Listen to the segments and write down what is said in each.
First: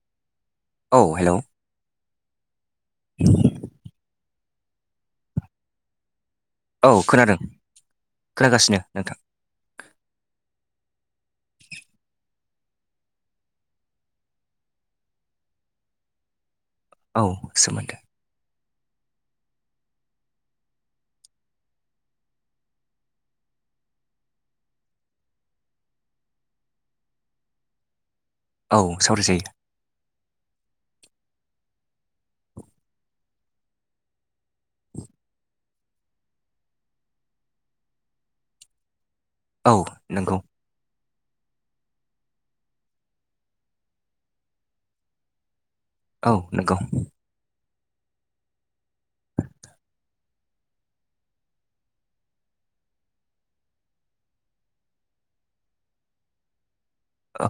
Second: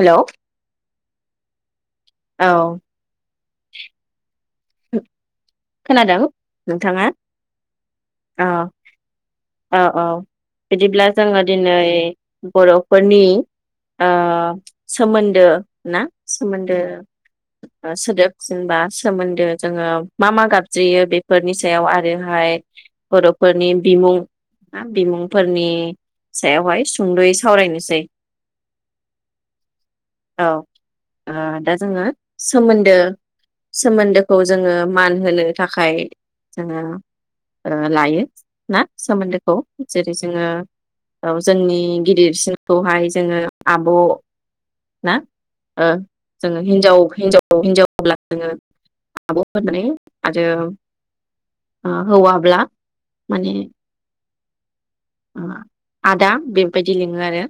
Hello औ hello औ [inaudible] खोनादों औ नोंथाङा खोनादों औ खोनागासिनो नोंथां औ औ बिदिब्ला जोङो दिनै बर'फोरनि ओ सोमोन्दो ना सोमोन्दो औ ओ सोमोन्दो सोदोब जेनेबा सोमोन्दो जोङो मा मा गाबज्रियो बेफोरनि सायाव आरोहाय बर'फोरनि बिमुं बिमुंफोरनि सायावहाय सुंद'यै सावरायनोसै औ सावराय जायो औ ओ दा जोङो सोमोन्दो सोमोन्दोखौ जोङो मान होनो थाखाय जोङो लायो ना सोमोन्दोखौ औ जेरै नंगौ जोङो औ जोंनि गिदिरसिनखौहाय जोङो आब' ना ओ औ जोङो नंगौ हिनजाव हिनजाव हिनजावब्ला जोङो आब' होनानै आरो हौवाब्ला माने आदा बि बिदि लिङो आरो औ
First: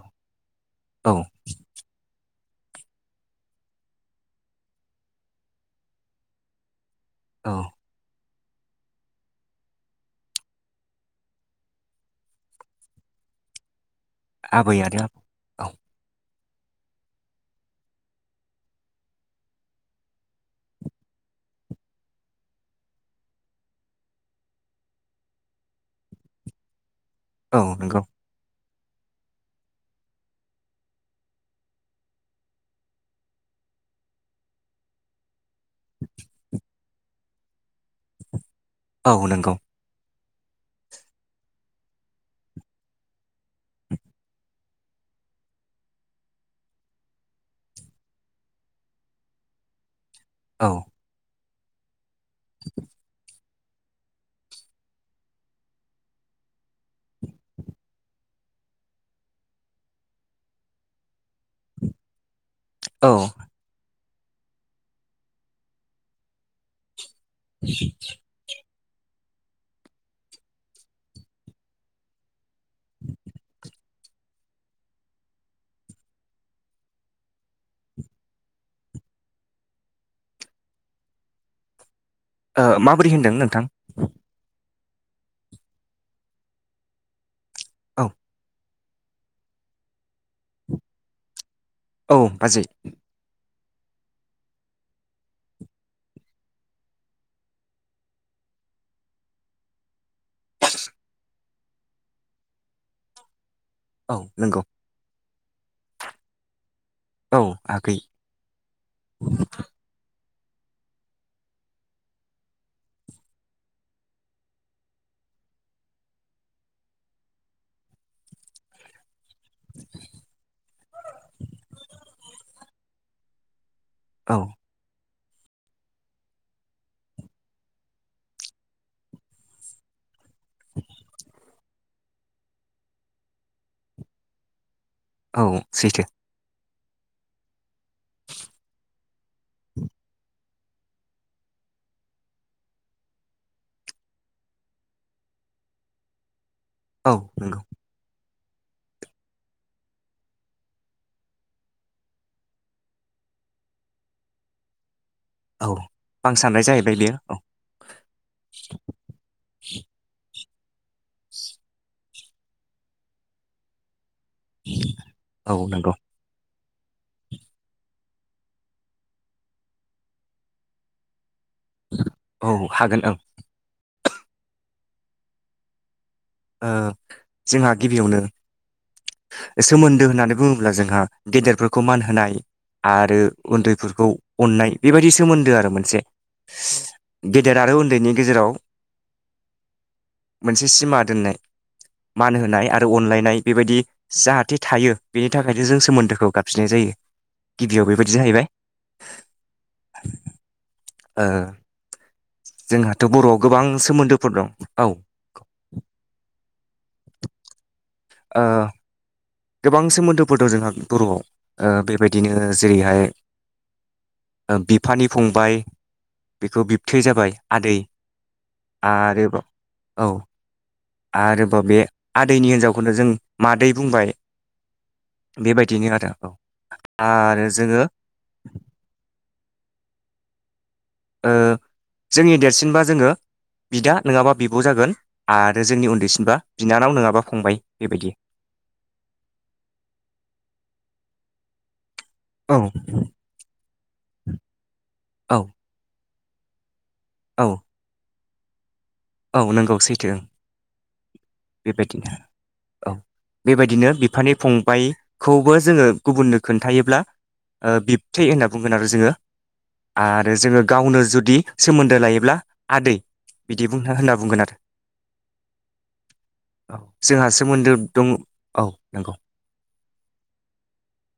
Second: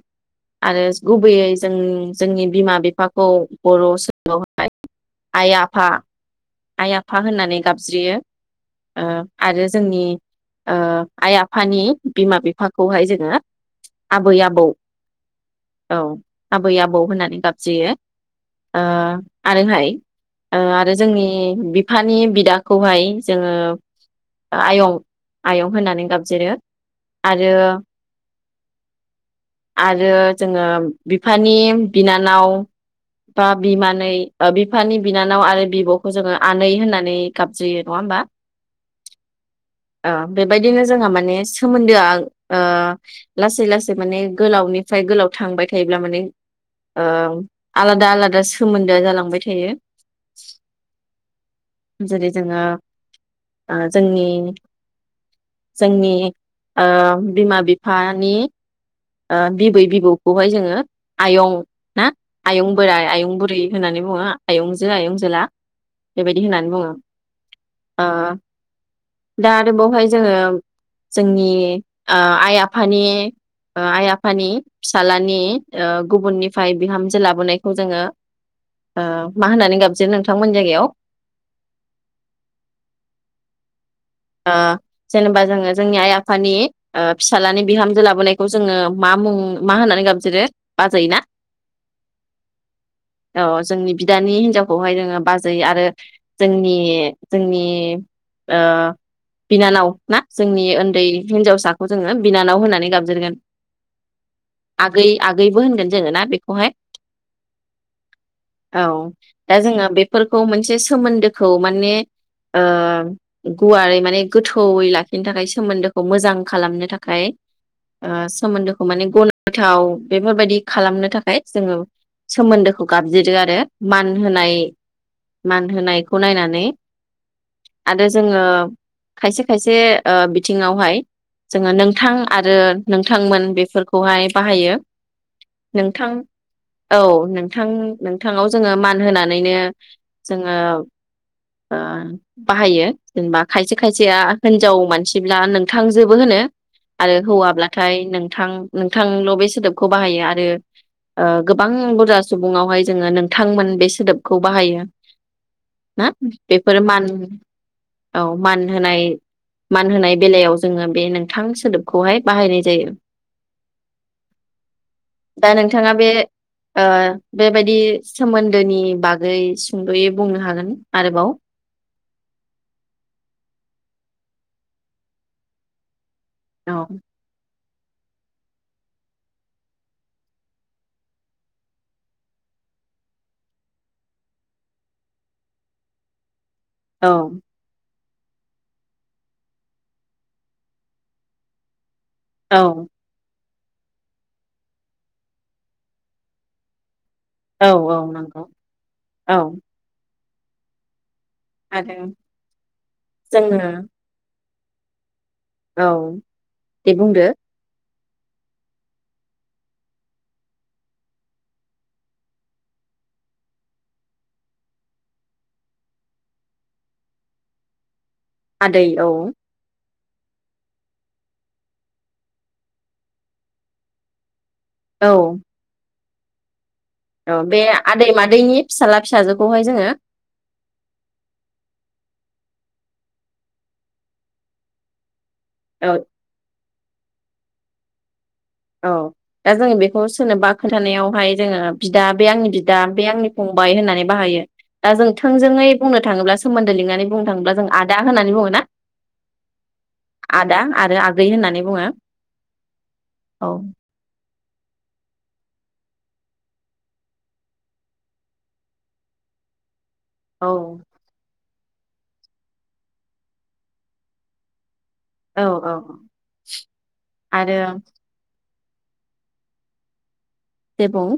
आरो औ गुबैयै जोंनि जोंनि बिमा बिफाखौ बर' [unintelligible] आइ आफा आइ आफा औ होननानै गाबज्रियो ओ आरो जोंनि ओ आइ आफानि बिमा बिफाखौहाय जोङो आबै आबौ औ आबै आबौ होननानै गाबज्रियो ओ आरोहाय ओ आरो जोंनि बिफानि बिदाखौहाय जोङो आयं आयं होननानै गाबज्रियो आरो औ नंगौ आरो जोङो बिफानि बिनानाव बा बिमानै बिफानि बिनानाव आरो बिब'खौ जोङो आनै होननानै गाबज्रियो नङा होमबा औ नंगौ ओ बेबायदिनो जोंहा माने सोमोन्दोआ ओ लासै लासै माने गोलावनिफ्राय गोलाव थांबाय थायोब्ला माने ओ आलादा आलादा सोमोन्दोआ जालांबाय थायो [inaudible] जेरै जोङो ओ जोंनि जोंनि ओ बिमा बिफानि ओ बिबै बिबौखौहाय जोङो आयं ना आयं बोराइ औ आयं बुरै होननानै बुं बुङो आयंजो आयंजोला बेबायदि होननानै बुङो ओ दा आरो बावहाय जोङो जोंनि ओ आइ आफानि ओ‌ आइ आफानि फिसालानि ओ गुबुननिफाय बिहामजो लाबोनायखौ जोङो ओ मा होननानै गाबज्रि नोंथांमोननि जायगायाव? ओ माबोरै होनदों नोंथां? ओ जेनेबा जोङो जोंनि आइ आफानि ओ फि सालाननि औ बिहामजो लााबोनाय जोङो मा मुं मा होननानै गाबज्रियो बाजै ना औ बाजै औ जोंनि बिदानि हिनजावखौहाय जोङो बाजै आरो जोंनि जोंनि ओ बिनानाव ना जोंनि ओन्दै हिनजावसाखौ जोङो बिनानाव होननानै गाबज्रिगोन औ नंगौ आगै आगैबो होनगोन जोङो ना बेखौहाय औ आगै औ दा जोंहा बे फोरखौ मोनसे सोमोन्दोखौ माने ओ गुवारै माने गोथौयै लाखिनो थाखाय सोमोन्दोखौ मोजां खालामनो थाखाय ओ सोमोन्दोखौ माने ग गोथाव बेफोरबायदि खालामनो थाखाय जोङो सोमोन्दोखौ गाबज्रियो आरो मान औ होनाय मान होनायखौ नायनानै आरो जोङो खायसे खायसे ओ बिथिङावहाय जोङो नोंथां आरो नोंथांमोन बेफोरखौहाय बाहायो औ सैथो नोंथां औ नोंथां नोंथाङाव जोङो मान होनानैनो जोङो ओ बाहायो जेनेबा खायसे खायसेया हिनजाव मानसिब्ला नोंथांजोबो होनो औ आरो नंगौ हौवाब्लाथाय नोंथां नोंथांल' बे सोदोबखौ बाहायो आरो ओ गोबां बुरजा सुबुङावहाय जोङो नोंथांमोन बे सोदोबखौ बाहायो औ ना आं साननाय बेफोर जाहैबाय मान बेयो औ औ मान होनाय मान होनाय बेलायाव जोङो बे नोंथां सोदोबखौहाय बाहायनाय जायो। दा औ नंगौ नोंथाङा बे ओ बेबायदि सोमोन्दोनि बागै सुंद'यै बुंनो हागोन आरोबाव औ हागोन ओं ओ औ जोंहा गिबियावनो सोमोन्दो होननानै बुङोब्ला जोंहा गेदेरफोरखौ मान होनाय आरो उन्दैफोरखौ अननाय बेबायदि सोमोन्दो आरो मोनसे औ गेदेर आरो उन्दैनि गेजेराव मोनसे सिमा दोननाय मान होनाय औ आरो अनलायनाय बेबायदि जाहाथे थायो बेनि थाखायनो जों सोमोन्दोखौ गाबज्रिनाय जायो। औ गिबियाव औ बेबायदि नंगौ जाहैबाय औ ओ आरो जोंहाथ' बर'आव गोबां जोङो सोमोन्दोफोर दं औ औ दे बुंदो ओ गोबां सोमोन्दोफोर दं जोंहा बर'आव ओ बेबायदिनो जेरैहाय बिफानि फंबाय बेखौ बिबथै जाबाय आदै आदै औ आरोबाव औ आरोबाव बे आदैनि हिनजावखौनो जों मादै बुंबाय औ बेबायदिनो आरो औ [unintelligible] औ बे जोङो आदै मादैनि फिसाला फिसाजो बेवहाय जोङो ओ जोंनि देरसिनबा जोङो बिदा नोङाबा बिब' जागोन आरो जोंनि औ उन्दैसिनबा बिनानाव नोङाबा फंबाय बेबायदि औ दा जोङो बेखौ सोरनोबा खोन्थानायावहाय जोङो बिदा बे आंनि औ बिदा बे आं थाङोब्ला औ सोमोन दो लिंनानै बुंनो औ थाङोब्ला जों आदा होननानै बुङो ना औ नंगौ सैथो आदा आरो आगै होननानै बुङो बेबायदिनो औ औ बेबायदिनो बि फानि फंबायखौबो जोङो गुबुननो खोन्थायोब्ला बिबथै होनना बुंगोन आरो जोङो आरो जोङो औ गावनो जुदि सोमोन्दो लायोब्ला आदै बिदि बुं हा होनना बुंगोन आरो औ [inaudible] औ जोंहा आरो सोमोन्दो दङ औ नंगौ दे बुं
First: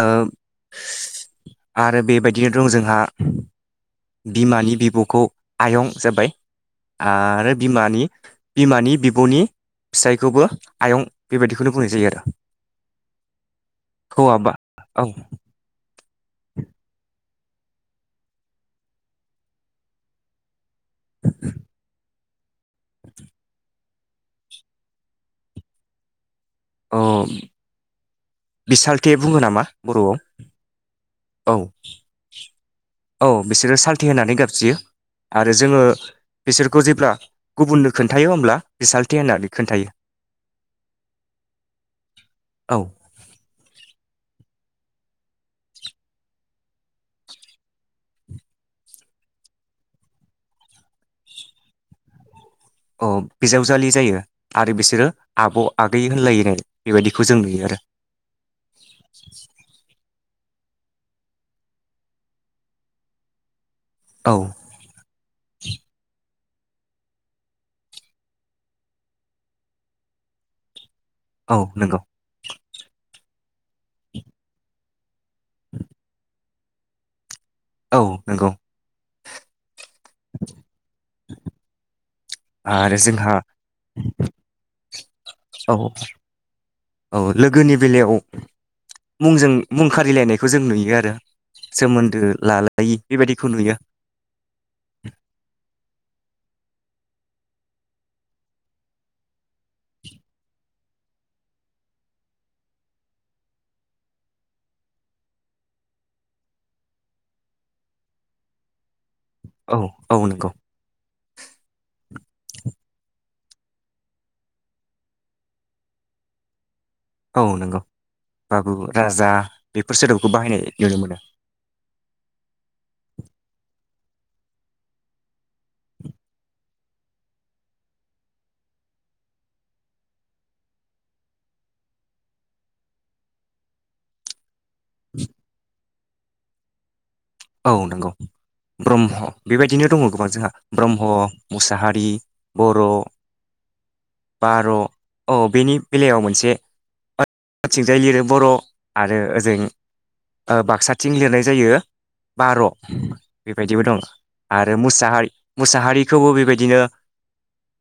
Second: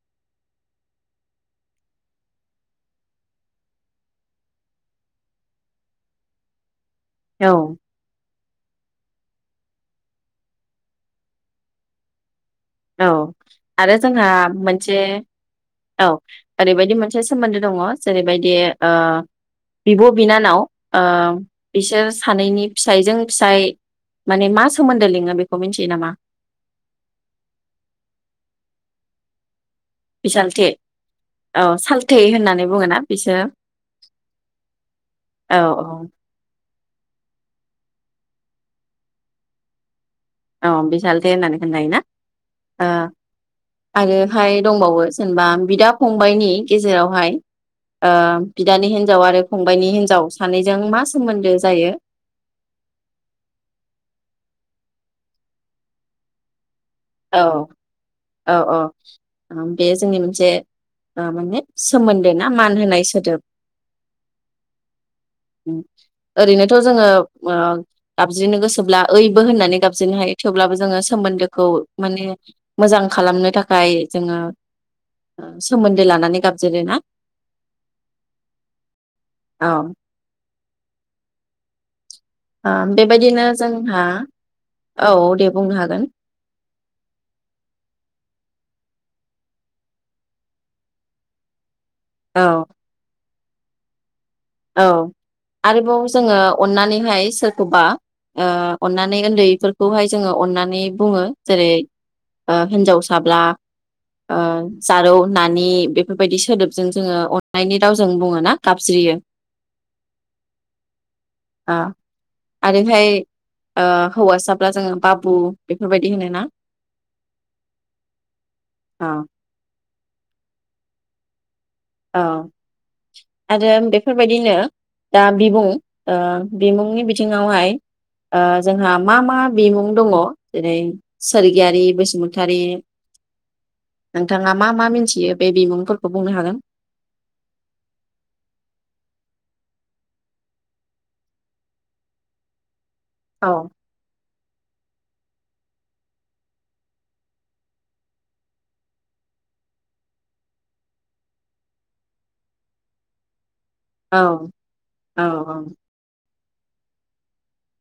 ओ आरो बेबायदिनो दं जोंहा बिमानि बिब'खौ आयं जाबाय औ आरो बिमानि बिमानि बिब'नि फिसायखौबो आयं बेबायदिखौनो बुंनाय जायो आरो औ आरो जोंहा हौवाबा मोन से औ औ ओरैबायदि मोनसे मोनसे सोमोन्दो दङ जेरैबायदि ओ बिब' बिनानाव ओ बिसोर सानैनि फिसाइजों फिसाय माने मा सोमोन्दो लिङो बेखौ मिथियो नामा? अ बिसालथे बुङो नामा? बर'आव बिसालथे औ सालथे होननानै बुङोना औ बिसोरो सालथे होनानै गाबज्रियो आरो औ जोङो औ बिसोरखौ जेब्ला गुबुननो खोन्थायो होमब्ला बिसालथे होननानै खोन्थायो औ बि सालथे होननानै होना खोन्थायोना औ ओ आरो हाय दंबावो जेनेबा बिदा फंबाइनि गेजेरावहाय ओ बिदानि हिनजाव आरो फंबायनि हिनजाव सानैजों मा सोमोन्दो जायो? अ बिजावजालि जायो आरो बिसोरो आब' आगै होनलायोनो औ औ औ बे जोंनि मोन से माने सोमोन्दो ना मान होनाय सोदोब औ ओरैनोथ' जोङो ओ गाबज्रिनो गोसोब्ला ओइबो होननानै गाबज्रिनो हायो थेवब्लाबो जोङो औ सोमोन्दोखौ नंगौ माने मोजां खालामनो थाखाय जोङो ओ सोमोन्दो लानानै गाबजिरो ना। औ नंगौ औ [inaudible] ओ आरो जोंहा बेबायदिनो जोंहा औ दे बुंनो औ हागोन औ लोगोनि बेलायाव मुंजों मुं खारिलायनायखौ जों नुयो आरो सोमोन्दो औ लालायि बेबायदि बेखौ नुयो औ आरोबाव जोङो अननानैहाय सोरखौबा ओ अननानै उन्दैफोरखौहाय जोङो अननानै बुङो जेरै ओ हिन्जावसाब्ला ओ जारौ नानि बेफोरबायदि सोदोबजों जोङो अन्नायनि रावजों बुङो ना गाबज्रियो। औ औ नंगौ ओ आरोहाय ओ हौवासाब्ला जोङो बाबु बेफोरबायदि होनो ना? औ नंगौ बाबु औ राजा बे फोर सोदोबखौ बाहायनाय नुनो मोनो। औ आरो बेफोरबायदिनो दा बिमुं ओ बिमुंनि बिथिङावहाय ओ जोंहा मा मा बिमुं दङ जेरै सोरगियारि बसुमतारि नोंथाङा मा मा मिथियो बे बिमुंफोरखौ बुंनो हागोन? औ नंगौ ब्रह्म बेबायदिनो दङ गोबां जोंहा ब्रह्म मुसाहारि बर' औ बार' अ बेनि बेलायाव मोनसे ओथिंजाय [unintelligible] लिरो बर' आरो ओजों ओ बाक्साथिं लिरनाय जायो बार' बे बायदिबो दं औ आरो औ मुसाहारि मुसाहारिखौबो बेबाय बिदिनो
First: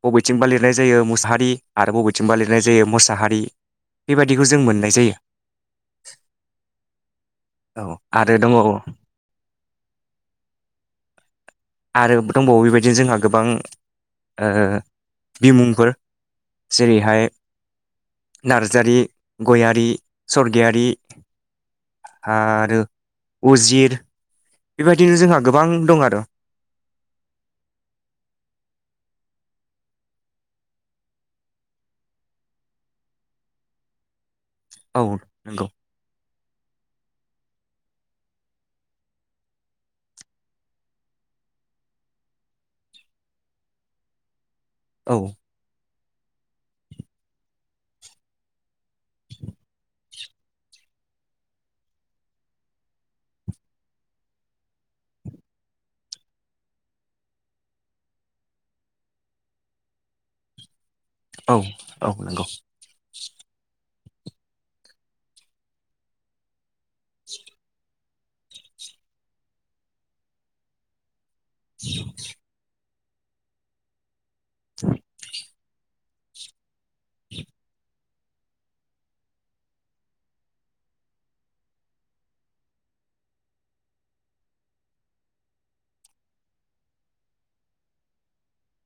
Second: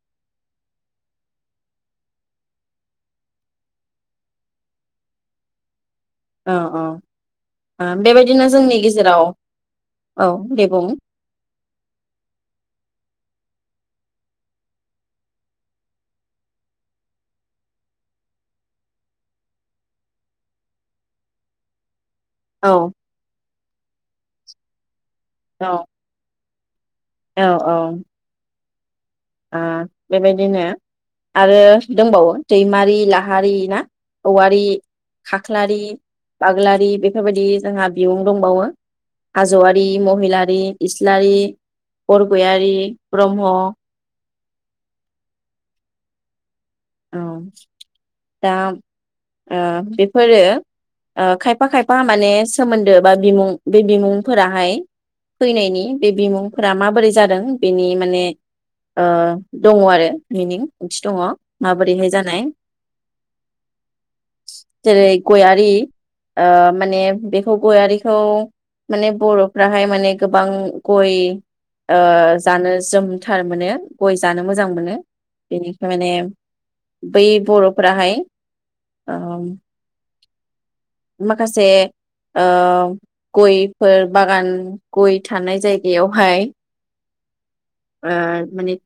बबेथिंबा लिरनाय जायो मुसाहारि आरो बबेथिंबा लिरनाय जायो मोसाहारि बेबायदिखौ जों मोननाय जायो औ औ ओ औ आरो बेबायदिनो दङ जोंनि गेजेराव औ दे बुं आरो दंबावो बेबायदिनो जोंहा गोबां बिमुंफोर जेरैहाय नारजारि, गयारि, सरगियारि औ आरो उजिर बिबाय दिनो जोंहा गोबां औ दं आरो औ औ ओ बेबायदिनो आरो दंबावो दैमारि लाहारि ना औवारि, औ नंगौ खाख्लारि बाग्लारि बेफोरबायदि जोंहा बिमुं दंबावो हाज'वारि, महिलारि, इसलारि, बरगयारि, ब्रह्म औ औ दा ओ बेफोरो ओ खायफा खायफा माने सोमोन्दो बा बिमुं बे बिमुंफोराहाय फैनायनि बे बिमुंफोरा माबोरै जादों बेनि माने ओ दङ आरो मिनिं ओंथि दङ औ माबोरैहाय औ जानाय नंगौ जेरै गयारि ओ माने बेखौ गयारिखौ बर'फ्राहाय मानो गोबां गय ओ जानो जोम [unintelligible] जानो मोजां मोनो बेनि थाखायनो [inaudible] ओ माखासे ओ गयफोर बागान गय थानाय जायगायावहाय ओ माने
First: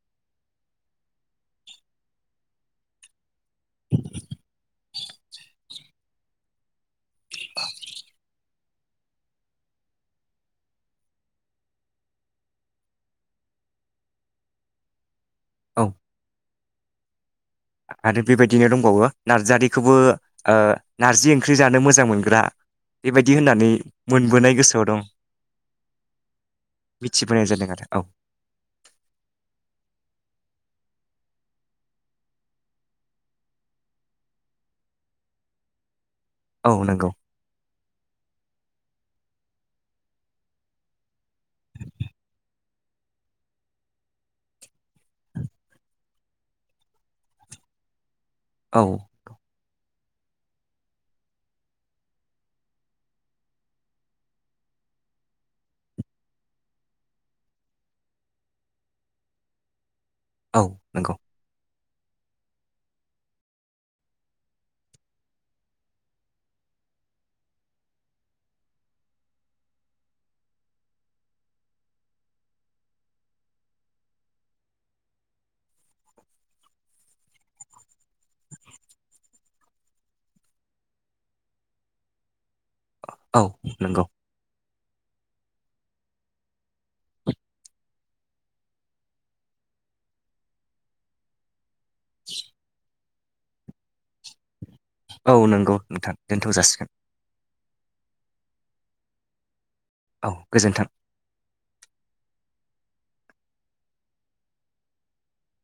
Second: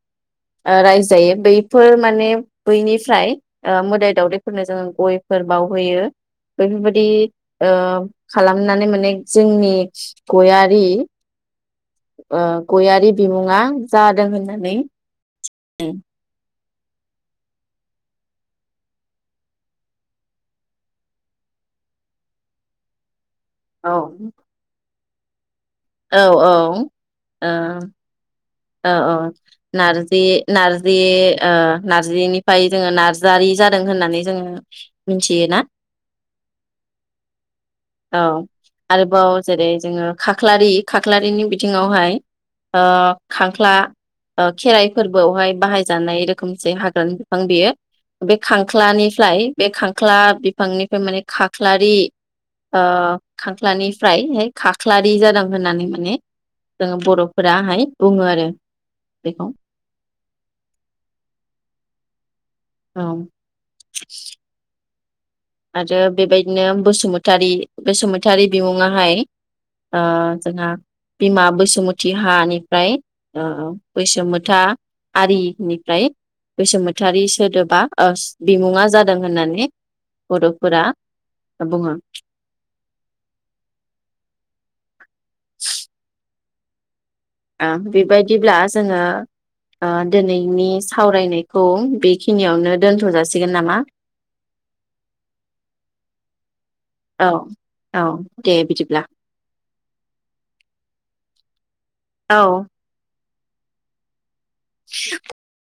रायजो जायो बैफोर माने बैनिफ्राय ओ गयफोर बावहोयो बैफोर बायदि ओ नानै माने जोंनि गयारि ओ गयारि बिमुङा जादों होननानै औ [unintelligible] आरो बेबायदिनो दंबावो नारजारिखौबो नारजि ओंख्रि जानो मोजां मोनग्रा बेबायदि होननानै औ मोनबोनाय गोसोआव दं औ औ मिथिबोनाय जादों ओ आरो औ औ औ नारजि नारजि ओ नारजिनिफ्राय जोङो नारजारि जादों होननानै जोङो मिनथियो ना औ नंगौ औ आरोबाव जेरै जोङो खाख्लारि खाख्लारिनि बिथिङावहाय ओ खांख्ला ओ खेराइ फोरबोआवहाय बाहायजानाय रोखोमसे हाग्रानि बिफां बेयो बे औ खांख्लानिफ्लाय बे खां खांख्ला बिफांनिफ्राय माने खाख्लारि ओ खांख्लानिफ्रायहाय खाख्लारि जादों होननानै माने जोंङो बर' फोराहाय बुंङो आरो बेखौ औ नंगौ औ [unintelligible] आरो बेबायदिनो बसुमतारि बसुमतारि बिमुंङाहाय ओ जोंहा बिमा बैसुमति हानिफ्राय ओ बैसुमथा आरिनिफ्राय बैसुमतारि सोदोबा ओ बिमुंङा जादों होननानै बर'फोरा बुंङो औ नंगौ ओ बेबायदिब्ला जोंङो ओ दोनैनि सावरायनाय खौ बेखिनियावनो दोनथ'जासि गोन नामा औ नंगौ नोंथां दोनथ'जासिगोन औ औ दे बिदिब्ला औ गोजोन्थों औ [inaudible]